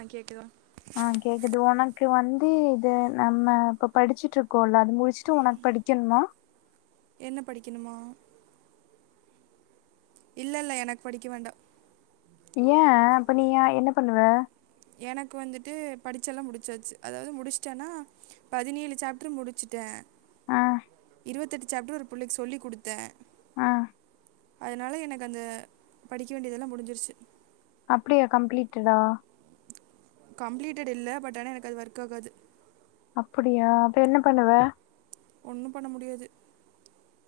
ஆ கேக்குதா ஆ கேக்குது உனக்கு வந்து இது நம்ம இப்ப படிச்சுட்டு இருக்கோல அது முடிச்சுட்டு உனக் படிக்கனுமா என்ன படிக்கணுமா இல்ல இல்ல எனக்கு படிக்க வேண்டா ஏய அப்ப நீ ஏய என்ன பண்ணுவ எனக்கு வந்துட்டு படிச்செல்லா முடுச்சாச்சு அதாது முடுச்ட்டேன்னா பதினேழு சாப்டர் முடிச்சுட்ட ஆ இருவத்தெட்டு சாப்டர் ஒரு புள்ளைக்கு சொல்லி குடுத்த ஆ அதனால எனக்கு அந்த படிக்க வேண்டியது எல்லா முடிஞ்சுருச்சு அப்டியா கம்ப்ளீட்டடா கம்ப்ளீட்டட் இல்ல பட் ஆனா எனக்கு அது ஒர்க் ஆகாது அப்டியா அப்ப என்ன பண்ணுவ ஒன்னு பண்ண முடியாது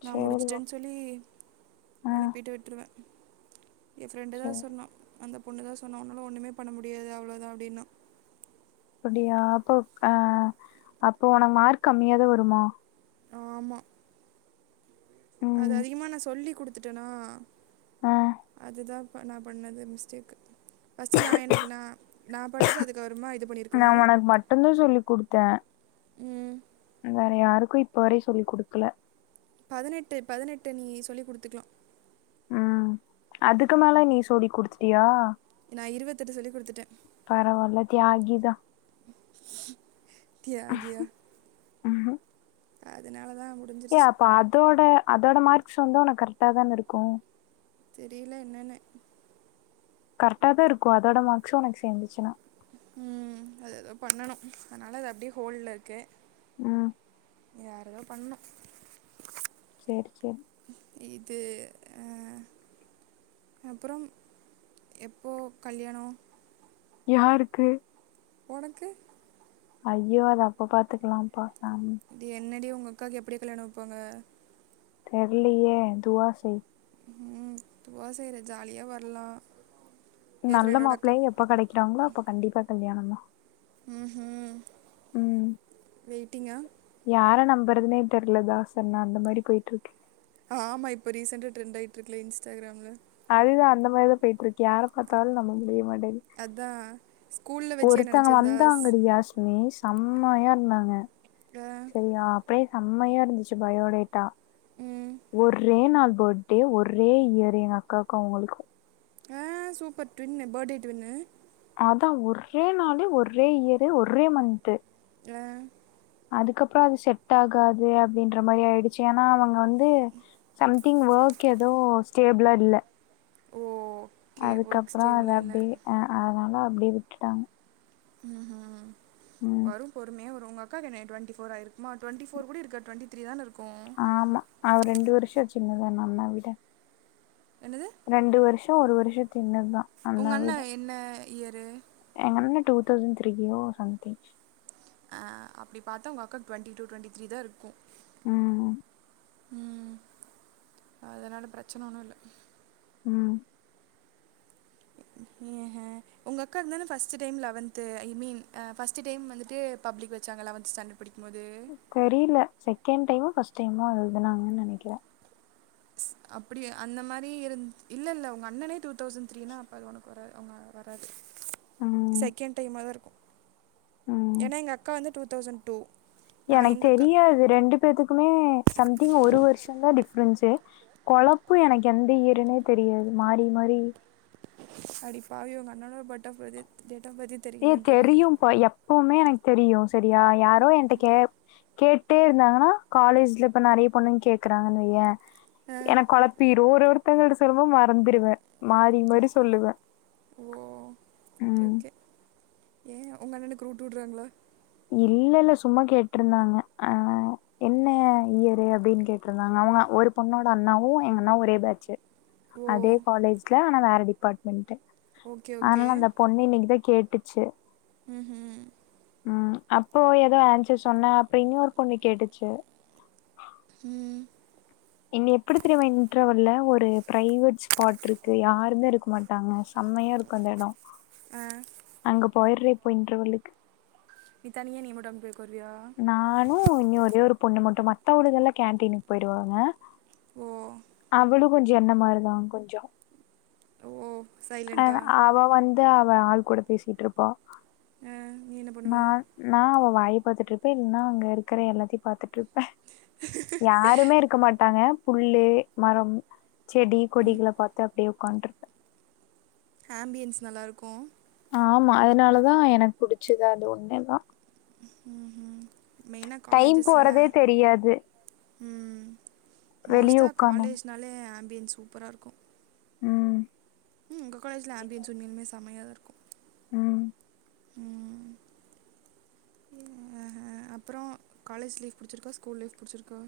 நா சரி ஓ- முடுச்சுட்டேன்னு சொ சொல்லி ஆ அனுப்பிட்டு விட்ருவ ஏய ஃபிரெண்டு தா சரி சொன்னா அந்த பொண்ணுதா சொன்னா உன்னால ஒன்னுமே பண்ண முடியாது அவ்ளோதா அப்டின்னா அப்டியா அப்போ அ அப்போ உனக் மார்க் கம்மியாதா வருமா ஆமா அது ம் அதிகமா நா சொல்லி குடுத்துட்டனா ஆ அது தா ப்ப நா பண்ணது மிஸ்டேக்கு ஃபஸ்ட்டு நா எனக்கு நா நா படுச்ட்டு அதுக்கப்றமா இது பண்ணிருக்கனு என்ன சொல்லி் குடுத்த ம் வேற யாருக்கு இப்ப வரயு சொல்லிக் குடுக்கல பதனெட்டு பதனெட்டு நீ சொல்லி குடுத்துக்லா ம் அதுக்கு மேல நீ சொல்லி குடுத்திட்டியா நா இருவத்தெட்டு சொல்லி குடுத்துட்டே பரவால தியாகிதா தியாகியா அதுனால தா ஏ அப்ப அதோட அதோட மார்க்ஸ் வந்து உனக் கரெக்ட்டா தான இருக்கு தெரிய்ல என்னனு கரெக்டா தா இருக்கு அதோட மார்க்ஸு உனக் சேந்துச்சுன்னா ம் அது எதோ பண்ணனு அத்னால அது அப்டியே ஹோல்ட்ல இருக்கு ம் யாரோதா பண்ணு சேரி சேரி இது அ அப்றோம் எப்போ கல்யாணோ யாருக்கு ஒனக்கு ஐய்யோ அத அப்ப பாத்துக்கலாப்பா சாமி அடி என்னடி உங்க அக்காக்கு எப்படி கல்யாணோ வெப்பாங்க தெர்லயே துவா செய் ம் துவா செய்றே ஜாலியா வர்லா நல்ல மாப்ளையா எப்ப கெடெக்றாங்ளோ அப்ப கண்டிப்பா கல்யாணொந்தா ம்ம் ம் வெயிட்டிங்கா யார நம்பறதுனே தெர்ல தாசன்னா அந்த மாரி போயிட்டு இருக்கு ஆமா இப்ப ரீசெண்டா ட்ரெண்டாயிட்டு இருக்ல இன்ஸ்டாகிராம்ல அதுதா அந்த மாரி தா போய்ட்டு இருக்கு யார பாத்தாலு நம்ம முடிய மாட்டங்கது அதா ஒருத்தங்க வந்தாங்கடி ஹாசினி செம்மயா இருந்தாங்க அ, சரியா அப்டியே செம்மையா இருந்துச்சு பயோடேட்டா ம். ஒரே நாள் பர்த்டே ஒரே இயர் எங்க அக்காவுக்கும் அவங்களுக்கும் ஆ சூப்பர் ட்வின் பர்த்டே ட்வ்ன்னு அதா ஒரே நாள் ஒரே இயரு ஒரே மந்த்து ஆஹ் அதுக்கப்பறம் அது செட் ஆகாது அப்டின்ற மாறி ஆயிடுச்சு ஏன்னா அவங்க வந் து சம்திங் ஒர்க் எதோ ஸ்டேபிளா இல்ல ஓ அதுக்கப்பறம் அது அப்டியே அ அதனால அப்டியே விட்டுட்டாங்க ம்ம் ம் வரும் பொறுமையா வரும் உங்க அக்காக்கு என்ன டுவெண்டி ஃபோர் ஆயிருக்குமா டுவெண்டிஃபோர் கூட இருக்காது டுவெண்டி திரி தான இருக்கும் ஆமா அவ ரெண்டு வருஷம் சின்னது எங்கண்ணாவ விட என்னது ரெண்டு வருஷ ஒரு வருஷ சின்னதுதா உங்க அண்ண என்ன இயரு எங்கண்ணா டூ தௌசண்ட் த்ரீயோ சம்திங் அ அப்டி பாத்தா உங்க அக்காக்கு டுவெண்டி டூ டுவெண்டி த்ரீ தா இருக்கும் ம்ம் ம் அதனால பிரச்சன ஒன்னு இல்ல ம் ஏஹே உங்க அக்காக்கு தான first time eleventh I mean a first time வந்துட்டு பப்ளிக் வச்சாங்க லெவன்த் ஸ்டாண்டர்ட் படிக்கும் போது தெரில செகண்ட் டைமோ ஃபர்ஸ்ட் டைமோ எழுதுனாங்குனு நெனைக்கிற அப்டி அந்த மாறி இருந் இல்ல இல்ல உங்க அண்ணனே டூ தௌசண்ட் த்ரீனா அப்ப அது உனக்கு வராது அவங்களுக்கு வராது ம் செகண்ட் டைம் தா இருக்கும் ம் ஏனா எங்க அக்கா வந்து டூ தௌசண்ட் டூ நான் எனக்கு எங்கள் அக்கா தெரியாது ரெண்டு பேர்த்துக்குமே சம்திங் ஒரு வருஷந் தா டிஃப்ரென்ஸு கொழப்பும் எனக்கு எந்த இயருனே தெரியாது மாறி மாறி அடிப்பாவி உங்க அண்ணானோட but of birthday date of birthday ஏய தெரியும்ப்பா எப்பவுமே எனக்கு தெரியு சரியா யாரோ எயட்ட கேட் கேட்டுட்டே இருந்தாங்கன்னா காலேஜ்ல இப்ப நெறைய பொண்ணு கேக்குறாங்கனுவய ஆ எனக்கு குழப்பி ரோரு ஒரு ஒருத்தவங்கள்ட்ட சொல்லு போது மறந்துருவ மாரி மாரி சொல்லுவ ஓ ஓகே ஏய உங்க அண்ணனுக்கு ரூட்டு வுடுறாங்களா இல்ல இல்ல சும்மா கேட்ரிந்தாங்க அ என்ன இயரு அப்டின்னு கேட்ருந்தாங்க ஒரு பொண்ணோட அண்ணாவும் எங்க அண்ணாவும் ஒரே பேட்சு ஓ அதே காலேஜ்ல ஆனா வேற டிபார்ட்மெண்ட் ஓகே ஓகே அதனால அந்த பொண்ணு இன்னைக்குதான் கேட்டுச்சு ம்ஹு உம் அப்போ எதோ ஆன்சர் சொன்ன அப்பறம் இன்னொரு பொண்ணு கேட்டுச்சு ம் என்ன எப்டி தெரியுமா இன்டர்வல்ல ஒரு பிரைவேட் ஸ்பாட் இருக்கு யாருமே இருக்க மாட் டாங்க செம்மையா இருக்கும் அந்த எட ஆ அங்க போயிற இப்போ இன்டர்வேலுக்கு நீ தனியா நீ மட்டும் போயி அங்க உட்காருவிய நானும் இன்னும் ஒரே ஒரு பொண்ணு மட்டும் மத்தவளுக எல்லாம் கேன்டீனுக்கு போயிடுவாங்க ஓ அவளும் கொஞ்சம் என்னமாறிதா கொஞ்சம் ஓ ஆ சைலண்டா அவ வந் து அவ ஆள் கூட பேசிட்டிருப்பா நீ என்ன பண்ணுவ நான் நா நா அவ வாயை பாத்துட்டுருப்பேன் இப்ப இன்னா அங்க இருக்குற எல்லாத்தயு பாத்துட்டு இருப்ப யாருமே இருக்க மாட்டாங்க புல்லு மரோம் செடி ம் கொடிகள பாத்து அப்டியே உக்காண்டுர்ப்ப ஹாம்பியன்ஸ் நல்லாருக்கு ஆமா அதனாலதா எனக்கு புடிச்சுது அது ஒன்னுதா ம்ம் மெயினா டைம் காலேஜஸ்ல்லா போறதே தெரியாது ம் வெளிய மோஸ்ட்டா உக்காந்தா காலேஜ்னாலே ஹாம்பியன்ஸ் சூப்ரா இருக்கு ம் ம் உங்க காலேஜ்ல ஹாம்பியன்ஸ் உண்மேலுமே செம்யாதா இருக்கு ம் [unintelligible] ம் ஹ ஹ அப்றோ காலேஜ் லைஃப் புடுச்சுருக்கா ஸ்கூல் லைஃப் புடுச்சுருக்கா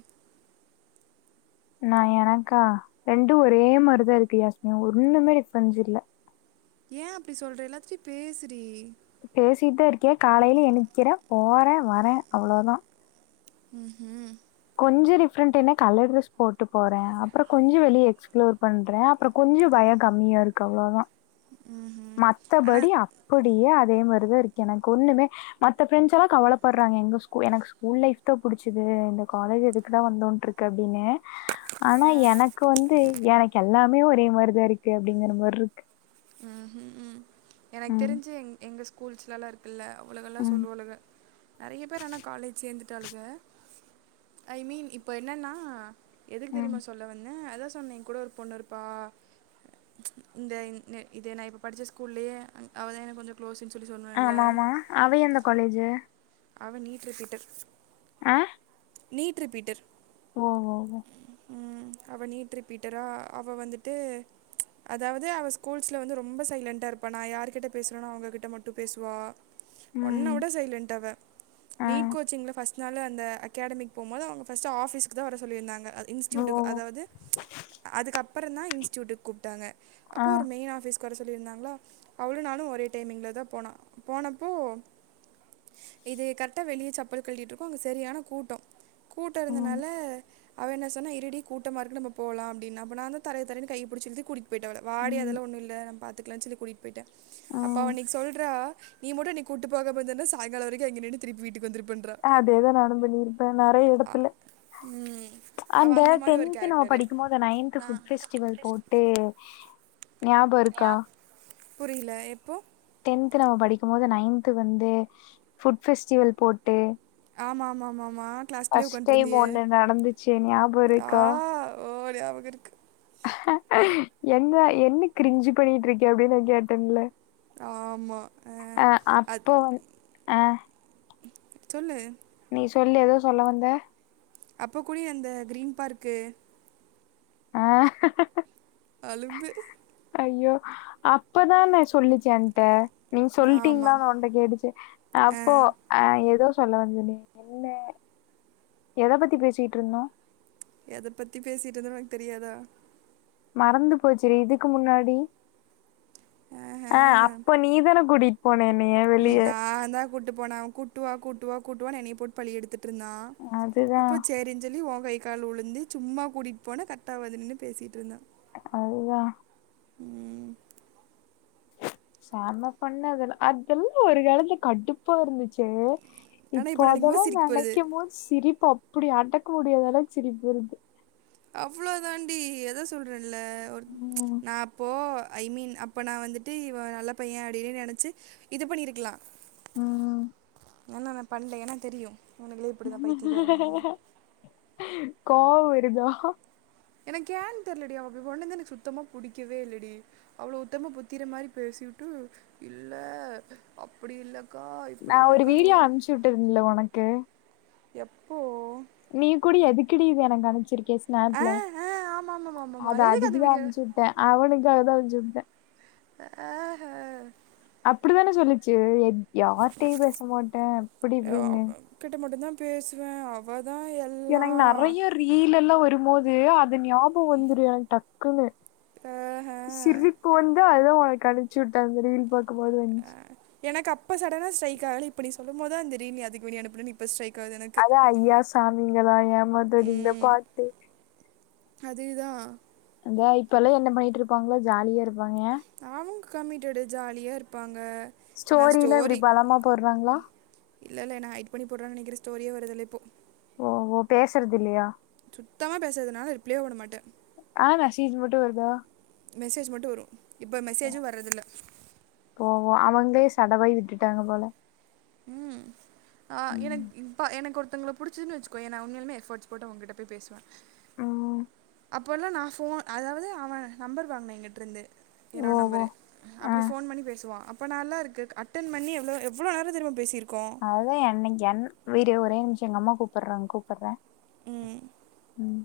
நா எனக்கா ரெண்டு ஒரே மாரிதா இருக்கு யாஸ்மி ஒன்னுமே டிஃப்ரென்ஸ் இல்ல ஏ அப்டி சொல்ற எல்லாத்துட்டயு பேசுடி பேசிட்டே இருக்க காலையில எனிக்ற போறே வர அவ்ளோதா ம் ம் கொஞ்சோ டிஃப்ரெண்ட்ன்னா கலர் ட்ரெஸ் போட்டு போற அப்றோ கொஞ்சோ வெளிய எக்ஸ் ப்ளோர் பண்ற அப்றோ கொஞ்சோ பயோ கம்மியா இருக்கு அவ்ளோதா ம் மத்தபடி ஆ அப்டியே அதே மாரி தா இருக்கு எனக்கு ஒன்னுமே மத்த ஃபிரெண்ஸ் எல்லா கவலப்பட்றாங்க எங்க ஸூ எனக்கு ஸ்கூல் லைஃப் தா புடுச்சுது இந்த காலேஜ் எதுக்குடா வந்தோட்ருக்கு அப்டின்ன ஆனா ஆனால் எனக்கு வந்து எனக்கு எல்லாமே ஒரே மாரிதா இருக்கு அப்டிங்கற மாரி இருக்கு ம் ம் ம் எனக்கு ம் தெரிஞ்சு எ எங்க ஸ்கூல்ஸ்லல்லா இருக் இல்ல அவழுகெல்லா ம் சொல்லுவாழுக நெறைய பேர் ஆனா காலேஜ் சேந்துட்டாளுக ஐ மீன் இப்ப என்னன்னா எதுக்கு ம் தெரியுமா சொல்ல வந்தே அதா சொன்னே உங்கூட ஒரு பொண்ணு இருப்பா இந்த இ இது நா இப்ப படிச்ச ஸ்கூல்லயே அவதா எனக் கொஞ்சோ க்ளோஸ்ன் சொல்லி சொன்னா ஆமா ஆமா அவ எந்த காலேஜு அவ நீற்ற கிட்டு அ நீட் ரிப்பீட்டர் ஓ ஓ ஓ ம் அவ நீட் ரிப்பீட்டரா அவ வந்துட்டு அதாவது அவ ஸ்கூல்ஸ்ல வந்து ரொம்ப சைலண்டா இருப்பா நா யாருகிட்ட பேசுறேனோ அவங்ககிட்ட மட்டு பேசுவா ஒன்னா ம் விட சைலண்ட் அவ ஆ நீட் கோச்சிங்ல ஃபர்ஸ்ட் நாளு அந்த அகெடமிக் போம்போது அவுங்க ஃபர்ஸ்ட் ஆபிஸ்குதா வர சொல்லிருந்தாங்க அது ஓ இன்ஸூட்டுக் ஓ அதாவுது அதுக்கு அப்றோ தா இன்ஸூட்டுக்கு கூப்ட்டாங்க ஆ அப்போ ஒரு மெயின் ஆஃபீஸ் கொற சொல்லியிருந்தாங்ளா அவளு நானு ஒரே டைமிங்கில்ல தா போனோ போனப்போ இது கரெக்ட்டா வெளிய செப்பல் கழுட்டிட்டு இருக்கோ அங்க செரியான கூட்டோ கூட்டோ ம் இருந்தனால அவ என்ன சொன்னா‌ இருடி கூட்டமா இருக்கு நம்ம போலா அப்டின்னா அப்போ நாதா தரைய தரைய கையபுடிச்சு இழுத்து கூட்டி போயிட்ட வாடி ம் அதெல்லா ஒன்னு இல்ல நம்ம பாத்துக்கலானு சொல்லி கூட்டிட்டு போய்ட்ட அப்ப அவ ம் அன்னக்கு சொல்றா நீ மட்டு அன்னிக்கு கூட்டு போகாம இருந்தினா சாயங்காலோ வரிக்கு அங்க நின்னு திருப்பி வீட்டுக் வந்துருப் அதேதா நானு பண்ணிருப்ப நெறைய அ- எடத்துல ம், அவ அந்த மாதிரி ஒரு டென்த்து நம்ம கேரக்டரு படிக்குபோது அந்த நைன்த் நான் ஃபுட் பெஸ்டிவல் போட் டே ஞாபருக்கா புரில எப்போ டென்த்து நம்ம படிக்கு போது நைன்த்து வந்து ஃபுட் ஃபெஸ்டிவல் போட்டு ஆமா ஆமா ஆமா ஆமா கிளாஸ்க்குள்யே ஃபர்ஸ்ட் டைம் உக்காண்ட்ருந்தியே ஒண்ணு நடந்துச்சு ஞாபம் ஆ இருக்கா ஓ ஞாபகருக்கு என்ன என்ன கிரிஞ்சு பண்ணிட்டுருக்க அப்டின்னு நா கேட்டேன்ல ஆமா அ அது ஆ சொல்லு நீ சொல்லு ஏதோ சொல்ல வந்த அப்ப கூடயே அந்த கிரீன் பார்க்கு அ அலும்பு ஐயோ அப்பதான சொல்லிச்சு என்ட நீங்க சொல்லிட்டீங்களா ஆமாம் உனே கேட்டுச்சு ஆ அப்போ அ ஏதோ சொல்ல வந்தனே என்ன எத பத்தி பேசிட்டு இருந்தோம் எத பத்தி பேசிட்டுந்தம் உனக்கு தெரியாதா மறந்து போச்சுடீ இதுக்கு முன்னாடி ஆஹா. ஆ அப்ப நீதான கூட் போன என்னய ம் நா தா கூட்டிட்டு போனே கூட்டுவா கூட்டுவா கூட்டுவா என்னய போட்டு பழி எடுத்துட்டு இருந்தா அதுதா அப்போ சேரி சொல்லி உங்கை கழுவலந்து சும்மா கூட்டிட்டு போன கட்டாவது நின்னு பேசிட்டுருந்தா அதுதா சம பண்ணது அதல்லாம் ஒரு காலத்துல கடுப் பா இருந்துச்சே ஆனால் இப்போ நினைக்கும் போது அதெல்லாம் சிரிக்க போகிறது நெனைக்கு போது சிரிப்பு அப்டி அடக்க முடியதளவுக்கு சிரிப்பு வருது அவ்ளோ தாண்டி எத சொல்றேன்ல ஒரு ம் நா இப்போ ஐ மீன் அப்போ நா வந்ட்டு இவன் நல்ல பையன் அப்டின்னு நெனச்சி இது பண்ணிருக்கலாம் ம் ஏனா நா பண்ல ஏனா தெரியும் இவன்ங்களே இப்டி தா பைத்தீக்காரனுங்க கோவம் வருதா எனக்கு ஏன் தெர்லடி அவ அப்டி பண்ணது எனக்கு சுத்தமா புடிக்கவே இல்லடி அவ்ளோ உத்தமா புத்திர மாரி பேசிட்டு இல்ல அப்டி இல்ல அக்கா நா இப்டி இல்க்கான்னு வீடியோ ஒரு அனுப்ச்சு விட்டேன்ல உனக்கு எப்போ நீ கூட எதுக்குடி இது எனக்கு அனுப்ச்சுருக்க ஆ ஸ்நாப்ல ஆ ஆமா ஆமா ஆமா ஆமா அத எதுக்கு அந்த அதுக்குதா வீடியோ அனுப்ச்சு ட்டான் அவனுக்காக தா அனுப்பிச்சுட்டேன் ஆ அப்டித்தானே சொல்லிச்சு யார்ட்டயும் பேச மாட்டேன் அப்டி இப்டின்னு அவ கிட்ட மட்டும் தா பேசுவேன் அவதா எல்லா எனக்கு நெறைய ரீல் எல்லா வரும்போது அது ஞாபகம் வந்துரும் எனக்கு டக்குன்னு ஆஹ சிரிப்பு வந்து அதுதா உனக்கு அனுப்ச்சுட்ட அந்த ரீல் பாக்கும்போது வந் ஆ எனக்கு அப்ப சடனா ஸ்டைக் ஆகல இப்ப நீ சொல்லும் போது தா அந்த ரீல் எதுக்கு நீ அனுப்பன இப்ப ஸ்ட்ரைக் ஆகுது எனக்கு அதா ஐயா சாமிங்களாம் ஏமாத்தது இந்த ம் பாட்டு அதுதான் இந்தா இப்ப எல்லா என்ன பண்ணிட்டு இருப்பாங்களோ ஜாலியா இருப்பாங்க அவங்க கம்மிட்டடு ஜாலியா இருப்பாங்க நான் ஸ்டோரிலாம் இப்டி பலமா போட்றாங்களா இல்ல இல்ல என்ன ஹய்டு பண்ணி போறான்னு நெனக்கிறன் ஸ்டோரியே வரதில்ல இப்போ ஓ ஓ பேசறது இல்லயா சுத்தமா பேசறதுல்லனால ரிப்ளையே பண்ணமாட்ட ஆனா மெசேஜ் மட்டும் வருதா மெசேஜ் மட்டு வரு இப்ப மெசேஜு வர்றதுல்ல ஓ ஓ அவங்களே சடவாகி விட்டுட்டாங்க போல ம் ஆ எனக்கு ம். இப்ப எனக்கு ஒருத்தவங்கள புடிச்சுதுன்னு வச்சுக்கோயே நா உண்மையாலுமே எஃபர்ட்டுஸ் போட்டு அவங்ககிட்ட போய் பேசுவே ம் அப்போல்லாம் நான் ஃபோன் அதாவது அவன் நம்பர் வாங்கினேன் எங்கிட்டருந்து ஓ என்னோட ஓ நம்பரு ஆ அப்படி ஃபோன் பண்ணி பேசுவா அப்போ நல்லாருக்கு அட்டன் பண்ணி எவ்ளோ எவ்ளோ நேரோ தெரிமா பேசிருக்கோ அவை என்னைங்க என் வீரு ஒரே நிமிஷோ எங்க அம்மா கூப்புட்றங்க கூப்புட்றே ம் ம்